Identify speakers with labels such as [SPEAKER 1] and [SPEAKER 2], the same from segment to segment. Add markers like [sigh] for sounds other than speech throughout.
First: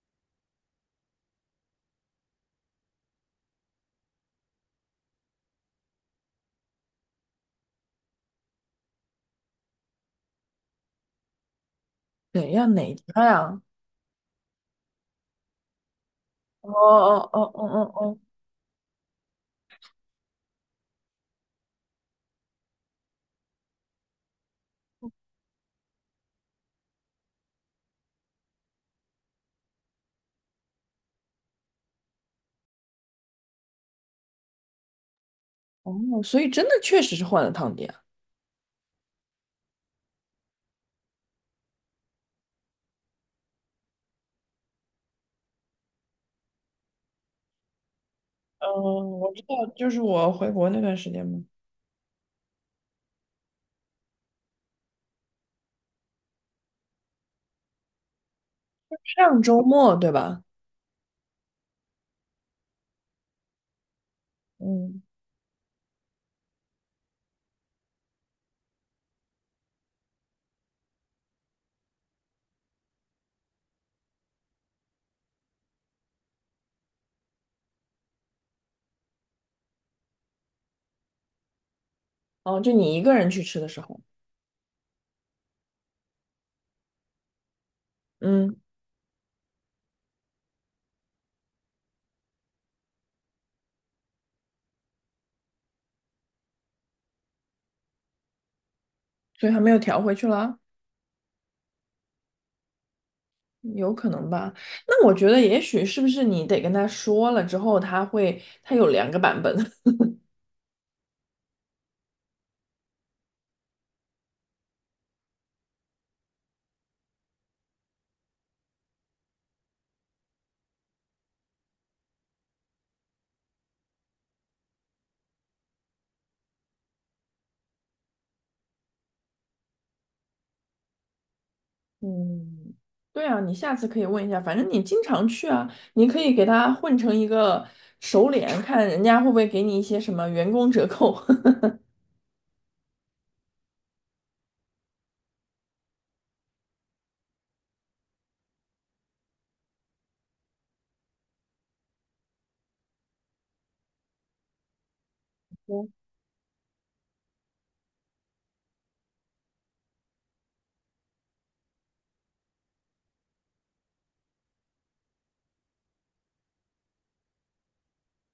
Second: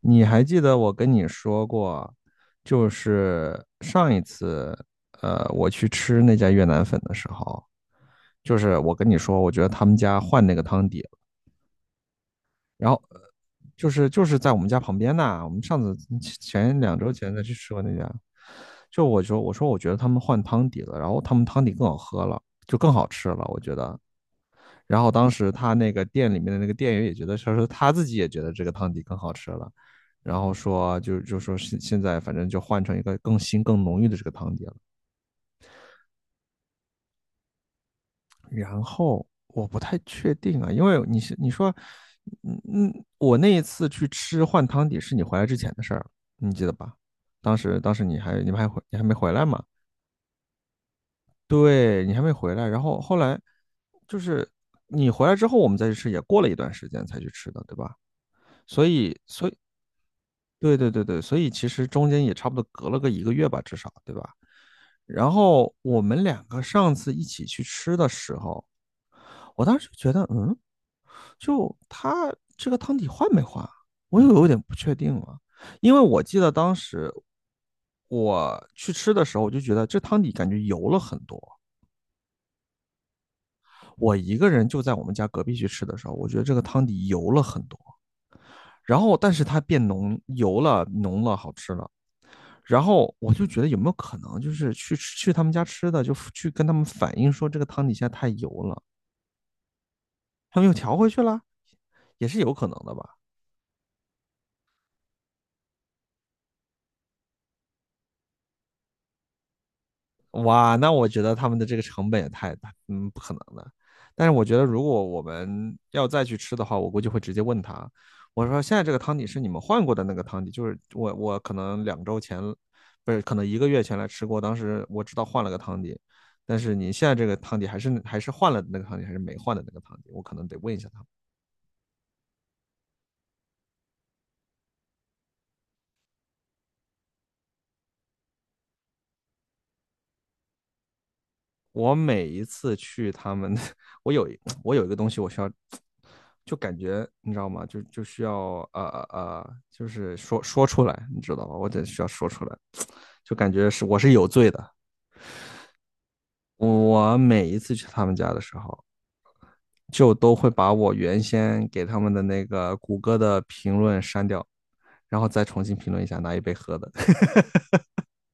[SPEAKER 1] 你还记得我跟你说过，就是上一次，我去吃那家越南粉的时候，就是我跟你说，我觉得他们家换那个汤底了。
[SPEAKER 2] 怎样
[SPEAKER 1] 然
[SPEAKER 2] 哪
[SPEAKER 1] 后
[SPEAKER 2] 家呀？
[SPEAKER 1] 就是在我们家旁边呐，我们上次
[SPEAKER 2] 哦
[SPEAKER 1] 前两周
[SPEAKER 2] 哦
[SPEAKER 1] 前
[SPEAKER 2] 哦
[SPEAKER 1] 才去吃过
[SPEAKER 2] 哦
[SPEAKER 1] 那家，
[SPEAKER 2] 哦
[SPEAKER 1] 就我说我觉得他们换汤底了，然后他们汤底更好喝了，就更好吃了，我觉得。然后当时他那个店里面的那个店员也觉得，他说他自己也觉得这个汤底更好吃了，然后说就说现在反正就换成一个更新更浓郁的这个汤底了。
[SPEAKER 2] 哦哦,所以真的确实是换了汤底啊。
[SPEAKER 1] 然后我不太确定啊，因为你说，我那一次去吃换汤底是你回来之前的事儿，你记得吧？当时
[SPEAKER 2] 嗯，
[SPEAKER 1] 你还没
[SPEAKER 2] 我
[SPEAKER 1] 回
[SPEAKER 2] 知
[SPEAKER 1] 来嘛？
[SPEAKER 2] 道，就是我回国那段时间嘛。
[SPEAKER 1] 对你还没回来，然后后来就是你回来之后我们再去吃，也过了一段时间才去吃的，对吧？所以
[SPEAKER 2] 上
[SPEAKER 1] 所以
[SPEAKER 2] 周末对吧？
[SPEAKER 1] 对对对对，所以其实中间也差不多隔了个一个月吧，至少，对吧？
[SPEAKER 2] 嗯，
[SPEAKER 1] 然后我们两个上次一起去吃的时候，我当时就觉得，嗯，就他这个汤底换没换啊，我又有点不确定了，因为我记得当时我去吃的时候，我就觉得这汤底感觉油了很多。
[SPEAKER 2] 哦，就你一个人去吃的时候。
[SPEAKER 1] 我一个人就在我们家隔壁去吃的时候，我觉得这个汤底油了很多，
[SPEAKER 2] 嗯，
[SPEAKER 1] 然后但是它变浓，油了，浓了，好吃了。然后我就觉得有没有可能，就是去他们家吃的，就去跟他们反映说这个汤底现在太油了，
[SPEAKER 2] 所以还没有调回去了，
[SPEAKER 1] 他们又调回去了，也是有可能的吧？
[SPEAKER 2] 有可能吧？那我觉得也许是不是你得跟他说了之后，他有两个版本。[laughs]
[SPEAKER 1] 哇，那我觉得他们的这个成本也太大，嗯，不可能的。但是我觉得如果我们要再去吃的话，我估计会直接问他，我说现在这个汤底是你们换过的那个汤底，就是我可能两周前，不是可能一个月前来吃过，当时我知道换了个汤底，但是你现在这个汤底还是换了那个汤底，还是没换的那个汤底，我可能得问一下他们。
[SPEAKER 2] 嗯，对啊，你下次可以问一下，反正你经常去啊，你可以给他混成一个熟脸，看人家会不会给你一些什么员工折扣。[laughs]
[SPEAKER 1] 我每一次去他们，我有我有一个东西我需要，就感觉你知道吗？就需要就是说出来，你知道吧？我得需要说出来，就感觉是我是有罪的。
[SPEAKER 2] 嗯，
[SPEAKER 1] 我每一次去他们家的时候，就都会把我原先给他们的那个谷歌的评论删掉，然后再重新评论一下，拿一杯喝的。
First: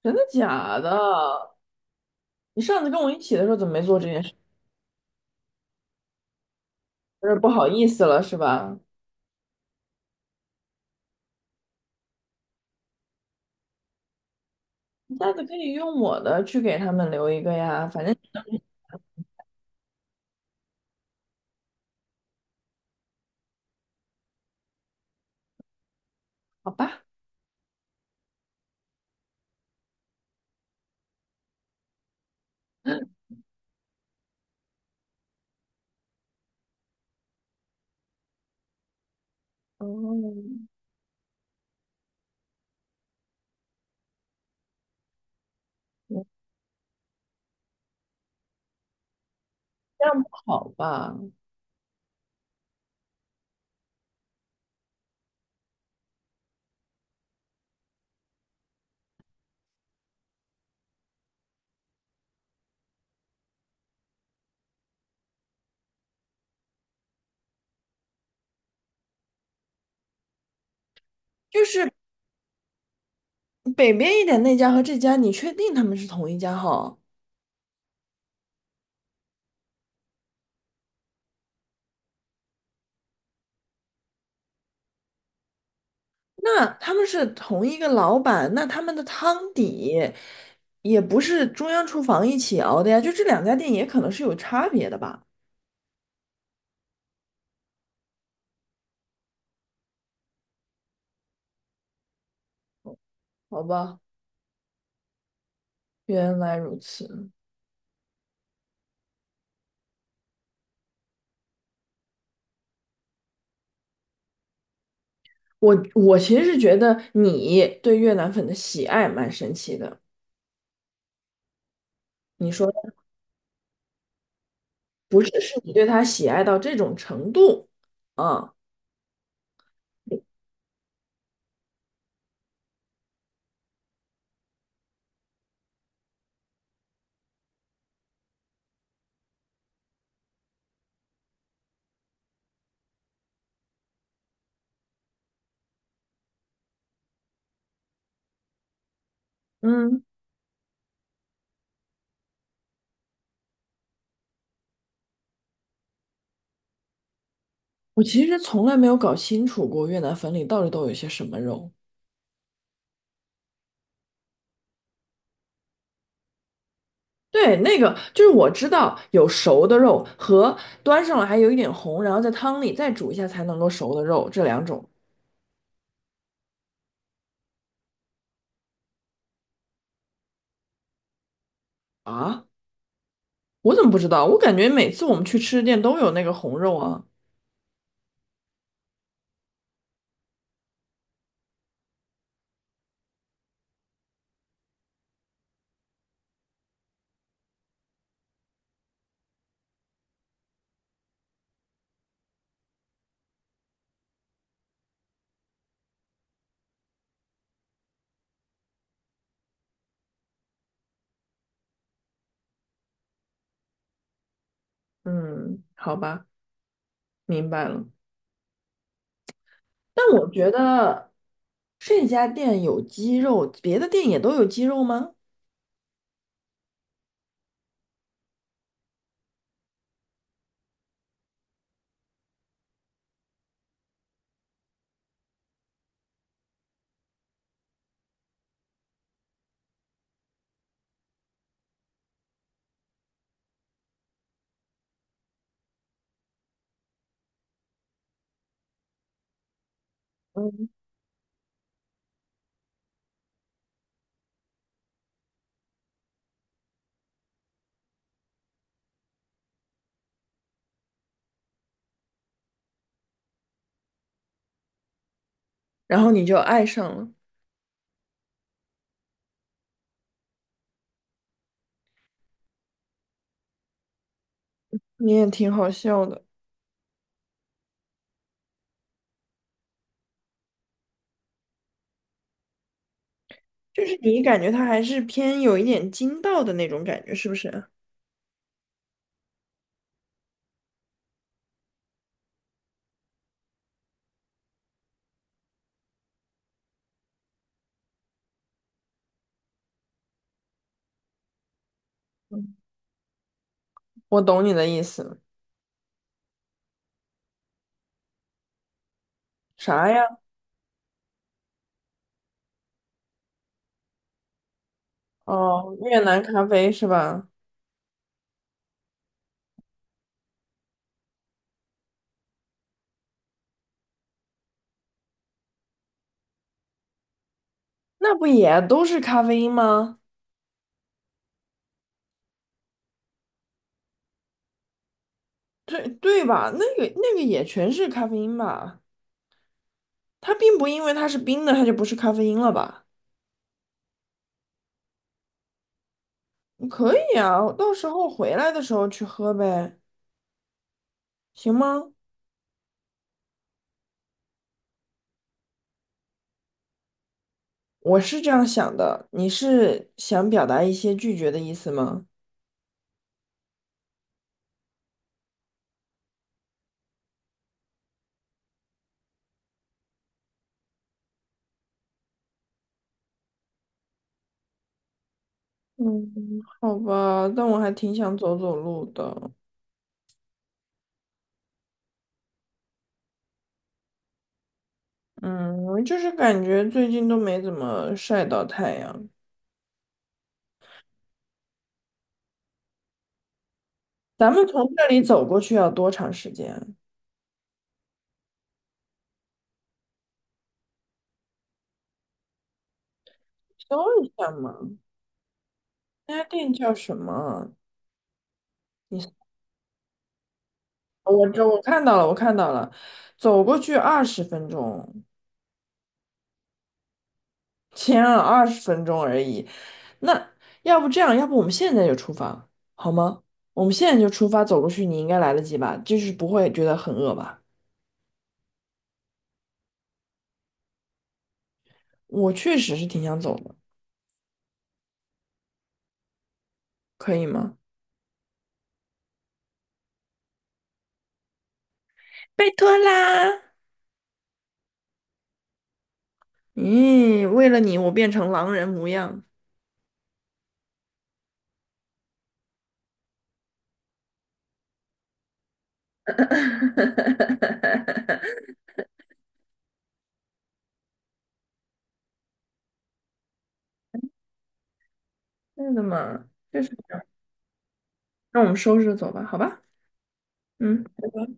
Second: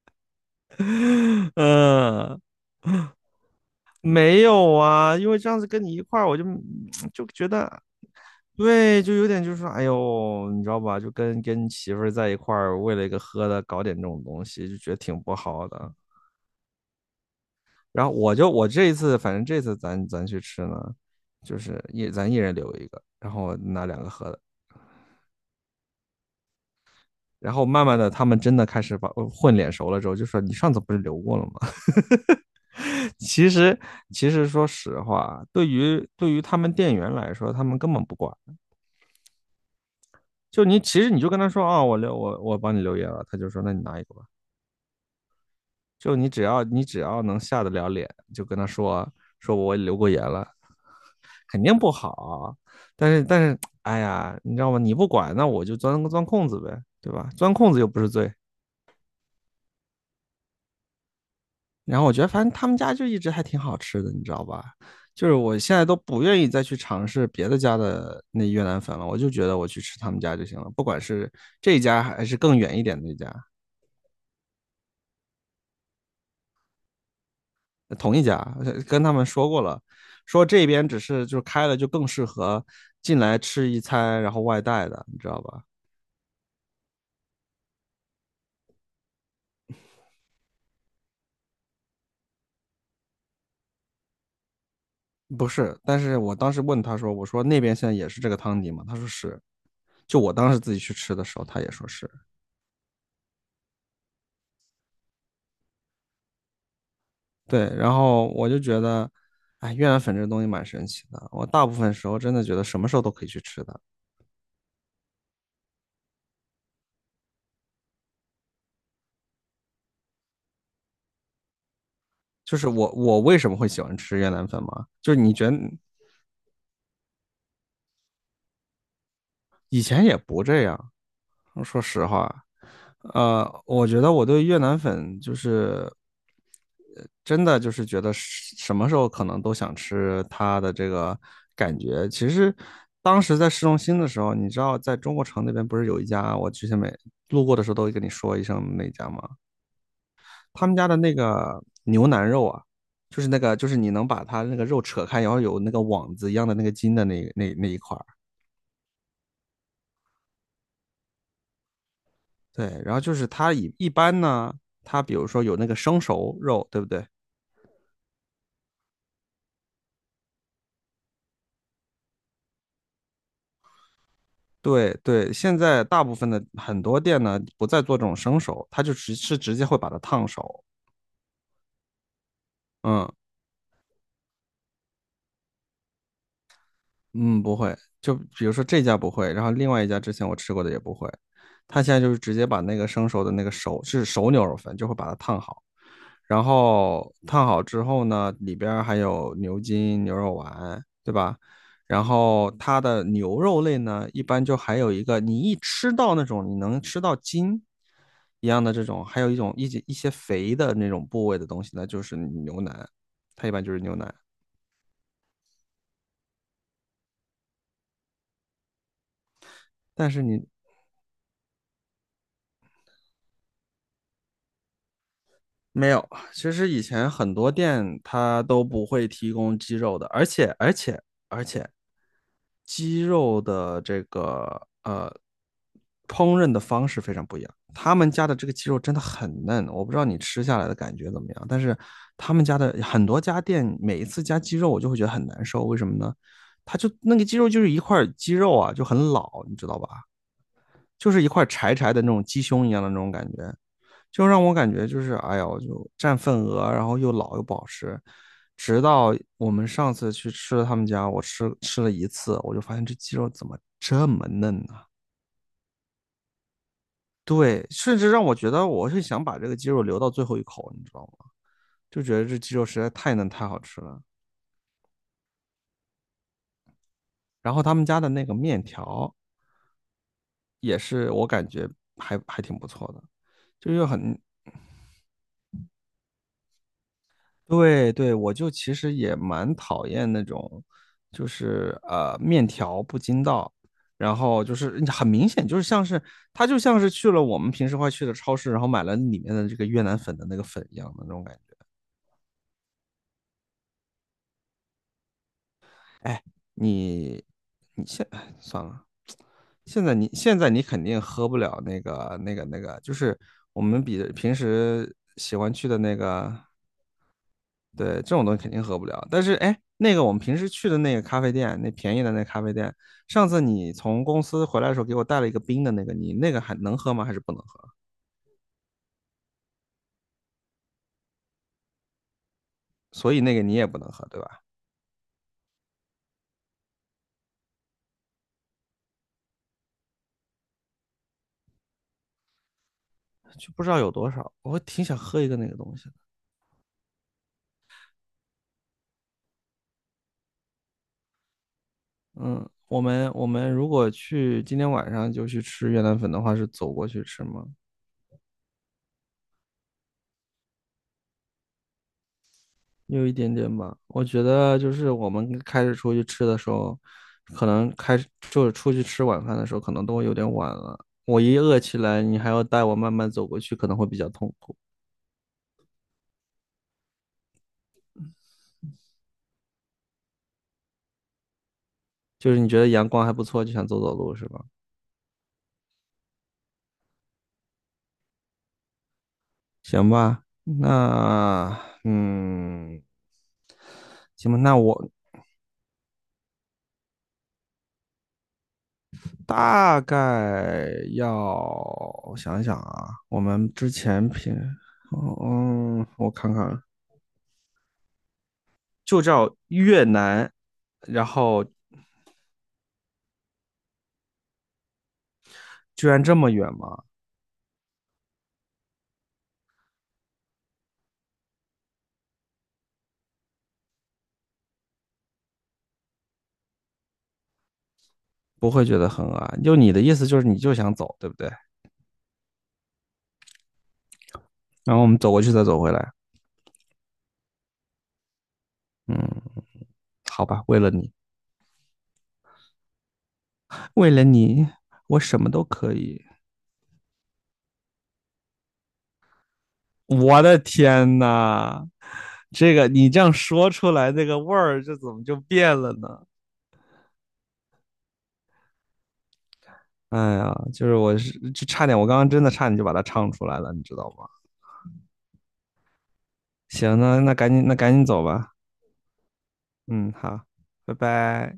[SPEAKER 2] 真的假的？
[SPEAKER 1] [laughs] 嗯。
[SPEAKER 2] 你上次跟我一起的时候怎么没做这件事？
[SPEAKER 1] 没有啊，因为这样子跟你一块儿，我就 [tsk] 就
[SPEAKER 2] 有点不
[SPEAKER 1] 觉
[SPEAKER 2] 好
[SPEAKER 1] 得，
[SPEAKER 2] 意思了是吧？
[SPEAKER 1] 对，就有点就是说，哎呦，你知道吧？就跟媳妇儿在一块儿，为了一个喝的搞点这种东西，就觉得
[SPEAKER 2] 你
[SPEAKER 1] 挺
[SPEAKER 2] 下
[SPEAKER 1] 不
[SPEAKER 2] 次可
[SPEAKER 1] 好
[SPEAKER 2] 以
[SPEAKER 1] 的。
[SPEAKER 2] 用我的去给他们留一个呀，反
[SPEAKER 1] 然后
[SPEAKER 2] 正
[SPEAKER 1] 我这一次，反正这次咱去吃呢，就是咱一人留一个，然后拿两个喝的。
[SPEAKER 2] 好吧。
[SPEAKER 1] 然后慢慢的，他们真的开始把混脸熟了之后，就说你上次不是留过了吗？[laughs]
[SPEAKER 2] [laughs]
[SPEAKER 1] 其实其实说实话，对于他们店员来说，他们根本不管。
[SPEAKER 2] 哦，
[SPEAKER 1] 就
[SPEAKER 2] 嗯，
[SPEAKER 1] 你其实你就跟他说啊，哦我留我我帮你留言了，他就说那你拿一个吧。就你只要能下得了脸，就跟他说说我留
[SPEAKER 2] 这
[SPEAKER 1] 过言
[SPEAKER 2] 样不
[SPEAKER 1] 了，
[SPEAKER 2] 好吧？
[SPEAKER 1] 肯定不好。但是，哎呀，你知道吗？你不管，那我就钻空子呗，对吧？钻空子又不是罪。然后我觉得反正他们家就一直还挺好吃的，你知道吧？就是我现在都不愿意再去尝试别的家的那越南粉了，我就觉得我去吃他们家就行了，不管是
[SPEAKER 2] 就
[SPEAKER 1] 这一
[SPEAKER 2] 是
[SPEAKER 1] 家还是更远一点的一家。
[SPEAKER 2] 北边一点那家和这家，你确定他们是同一家哈？
[SPEAKER 1] 同一家，跟他们说过了，说这边就是开了就更适合进来吃一餐，然后外带的，你知道吧？
[SPEAKER 2] 那他们是同一个老板，那他们的汤底也不是中央厨房一起熬的呀，就这两家店也可能是有差别的吧？
[SPEAKER 1] 不是，但是我当时问他说，我说那边现在也是这个汤底吗？他说是，就我当时自己去吃的时候，他也说是。
[SPEAKER 2] 好吧，原来如此。
[SPEAKER 1] 对，然后我就觉得，哎，越南粉这东西蛮神奇的，我大部分时候真的觉得什么时候都可以去吃的。
[SPEAKER 2] 我其实是觉得你对越南粉的喜爱蛮神奇的。你
[SPEAKER 1] 就是
[SPEAKER 2] 说
[SPEAKER 1] 我为什么会喜欢吃越南粉嘛？就是
[SPEAKER 2] 不是，
[SPEAKER 1] 你觉得
[SPEAKER 2] 是你对它喜爱到这种程度，啊？
[SPEAKER 1] 以前也不这样，说实话，我觉得我对越南粉就是真的就是觉得是什么时候可能都想吃它的这个感觉。其实当时在市中心的时候，你知道在中国城那边不是有一家，我之前每路过的时候都会跟你说一声那家吗？
[SPEAKER 2] 嗯，
[SPEAKER 1] 他们家的那个牛腩肉啊，就是那个就是你能把它那个肉扯开，然后有那个网子一样的那个筋的那一块
[SPEAKER 2] 我
[SPEAKER 1] 儿。
[SPEAKER 2] 其实从来没有搞清楚过越南粉里到底都有些什么肉。
[SPEAKER 1] 对，然后就是它一般呢，它比如说有那个生熟肉，对不对？
[SPEAKER 2] 对，那个就是我知道有熟的肉和端上来还有一点红，然后在汤里再煮一下才能够熟的肉，这两种。
[SPEAKER 1] 对对，现在大部分的很多店呢不再做这种生熟，它就直接会把它烫熟。
[SPEAKER 2] 啊，
[SPEAKER 1] 嗯。
[SPEAKER 2] 我怎么不知道？我感觉每次我们去吃的店都有那个红肉啊。
[SPEAKER 1] 嗯，不会，就比如说这家不会，然后另外一家之前我吃过的也不会，他现在就是直接把那个生熟的那个熟是熟牛肉粉，就会把它烫好，然后烫好之后呢，里边儿还有牛筋、牛肉丸，对吧？然后它的牛肉类呢，一般就还有一个，你一吃到那种你能吃到筋一样的这种，还有一种一些肥的那种部位的东西那就是牛腩，它一般就是牛腩。
[SPEAKER 2] 嗯，好吧，明白了。但
[SPEAKER 1] 但是
[SPEAKER 2] 我
[SPEAKER 1] 你
[SPEAKER 2] 觉得这家店有鸡肉，别的店也都有鸡肉吗？
[SPEAKER 1] 没有，其实以前很多店它都不会提供鸡肉的，而且，鸡肉的这个烹饪的方式非常不一样。他们家的这个鸡肉真的很嫩，我不知道你吃下来的感觉怎么样，但是他们家的很多家店每一次加鸡肉，我就会觉得很难受。为什么呢？它就那个鸡肉就是一块鸡肉啊，就很老，你知道吧？
[SPEAKER 2] 嗯，
[SPEAKER 1] 就是一块柴柴的那种鸡胸一样的那种感觉。就让我感觉就是哎呦，我就占份额，然后又老又不好吃。直到我们上次去吃了他们家，我吃了一次，我就发现这鸡肉怎么这么嫩呢、啊
[SPEAKER 2] 然后你就爱上了。
[SPEAKER 1] 对，甚至让我觉得我是想把这个鸡肉留到最后一口，你知道吗？就觉得这鸡肉实在太嫩太好吃了。
[SPEAKER 2] 你也挺好笑的。
[SPEAKER 1] 然后他们家的那个面条也是我感觉还挺不错的，就
[SPEAKER 2] 就
[SPEAKER 1] 又
[SPEAKER 2] 是
[SPEAKER 1] 很
[SPEAKER 2] 你感觉它还是偏有一点筋道的那种感觉，是不是？
[SPEAKER 1] 对对，我就其实也蛮讨厌那种，就是面条不筋道，然后就是很明显就是像是他就像是去了我们平时会去的超市，然后买了里面的这个越南粉的那个粉一样的那种感觉。
[SPEAKER 2] 我懂你的意思。
[SPEAKER 1] 哎，你你现哎算了，现
[SPEAKER 2] 啥
[SPEAKER 1] 在你
[SPEAKER 2] 呀？
[SPEAKER 1] 现在你肯定喝不了那个，就是我们比平时喜欢去
[SPEAKER 2] 哦，
[SPEAKER 1] 的那
[SPEAKER 2] 越南咖
[SPEAKER 1] 个。
[SPEAKER 2] 啡是吧？
[SPEAKER 1] 对，这种东西肯定喝不了。但是，哎，那个我们平时去的那个咖啡店，那便宜的那咖啡店，上次你从公司回来的时候给我带了一个冰的那个，你那个还能喝吗？还是不能喝？
[SPEAKER 2] 那不也都是咖啡因吗？
[SPEAKER 1] 所以那个你也不能喝，对吧？
[SPEAKER 2] 对，对吧？那个那个也全是咖啡因吧？它并不因为它是冰的，它就不是咖啡因了吧？
[SPEAKER 1] 就不知道有多少，我挺想喝一个那个东西的。
[SPEAKER 2] 可以啊，我到时候回来的时候去喝呗，行吗？
[SPEAKER 1] 嗯，我们如果去今天晚上就去吃越南粉的话，是走过去吃吗？
[SPEAKER 2] 我是这样想的，你是想表达一些拒绝的意思吗？
[SPEAKER 1] 有一点点吧，我觉得就是我们开始出去吃的时候，可能开始就是出去吃晚饭的时候，可能都会有点晚了。我一饿起来，你还要带我慢慢走过去，可能会比较痛苦。
[SPEAKER 2] 嗯，好吧，但我还挺想走走路的。
[SPEAKER 1] 就是你觉得阳光还不错，就想走走路是吧？
[SPEAKER 2] 嗯，我就是感觉最近都没怎么晒到太阳。
[SPEAKER 1] 行吧，那嗯，
[SPEAKER 2] 咱
[SPEAKER 1] 行吧，
[SPEAKER 2] 们
[SPEAKER 1] 那
[SPEAKER 2] 从这
[SPEAKER 1] 我
[SPEAKER 2] 里走过去要多长时间啊，
[SPEAKER 1] 大概要想一想啊，我们之
[SPEAKER 2] 搜
[SPEAKER 1] 前
[SPEAKER 2] 一下
[SPEAKER 1] 平，
[SPEAKER 2] 嘛。
[SPEAKER 1] 嗯，我
[SPEAKER 2] 那家
[SPEAKER 1] 看看
[SPEAKER 2] 店
[SPEAKER 1] 啊，
[SPEAKER 2] 叫什么？
[SPEAKER 1] 就
[SPEAKER 2] 你，
[SPEAKER 1] 叫越南，然
[SPEAKER 2] 哦我
[SPEAKER 1] 后。
[SPEAKER 2] 这我看到了，我看到了，走过去二十分钟。
[SPEAKER 1] 居然这么远吗？
[SPEAKER 2] 前啊二十分钟而已。那要不这样，要不我们现在就出发，好吗？我们现在就出发，走过去你应该来得及吧？就是不会觉得很饿吧？
[SPEAKER 1] 不会觉得很恶心就你的意思就是你就想走，对不对？
[SPEAKER 2] 我确实是挺想走的，
[SPEAKER 1] 然后我们走过去再走回来，
[SPEAKER 2] 可以吗？
[SPEAKER 1] 嗯，好吧，为了你，
[SPEAKER 2] 拜托啦！
[SPEAKER 1] 为了你，我什么都可以。
[SPEAKER 2] 咦，为了你，我变成狼人模样。
[SPEAKER 1] 我的天呐，这个你这样说出来，那个味儿这怎么就变了呢？哎呀，就是我是就差点，我刚刚真的差点就把它唱出来了，你知道吗？
[SPEAKER 2] 真的吗？就是
[SPEAKER 1] 行，
[SPEAKER 2] 这
[SPEAKER 1] 那
[SPEAKER 2] 样，
[SPEAKER 1] 那赶紧走吧，
[SPEAKER 2] 那我们收拾走吧，好吧？
[SPEAKER 1] 嗯，好，拜
[SPEAKER 2] 嗯。拜拜
[SPEAKER 1] 拜。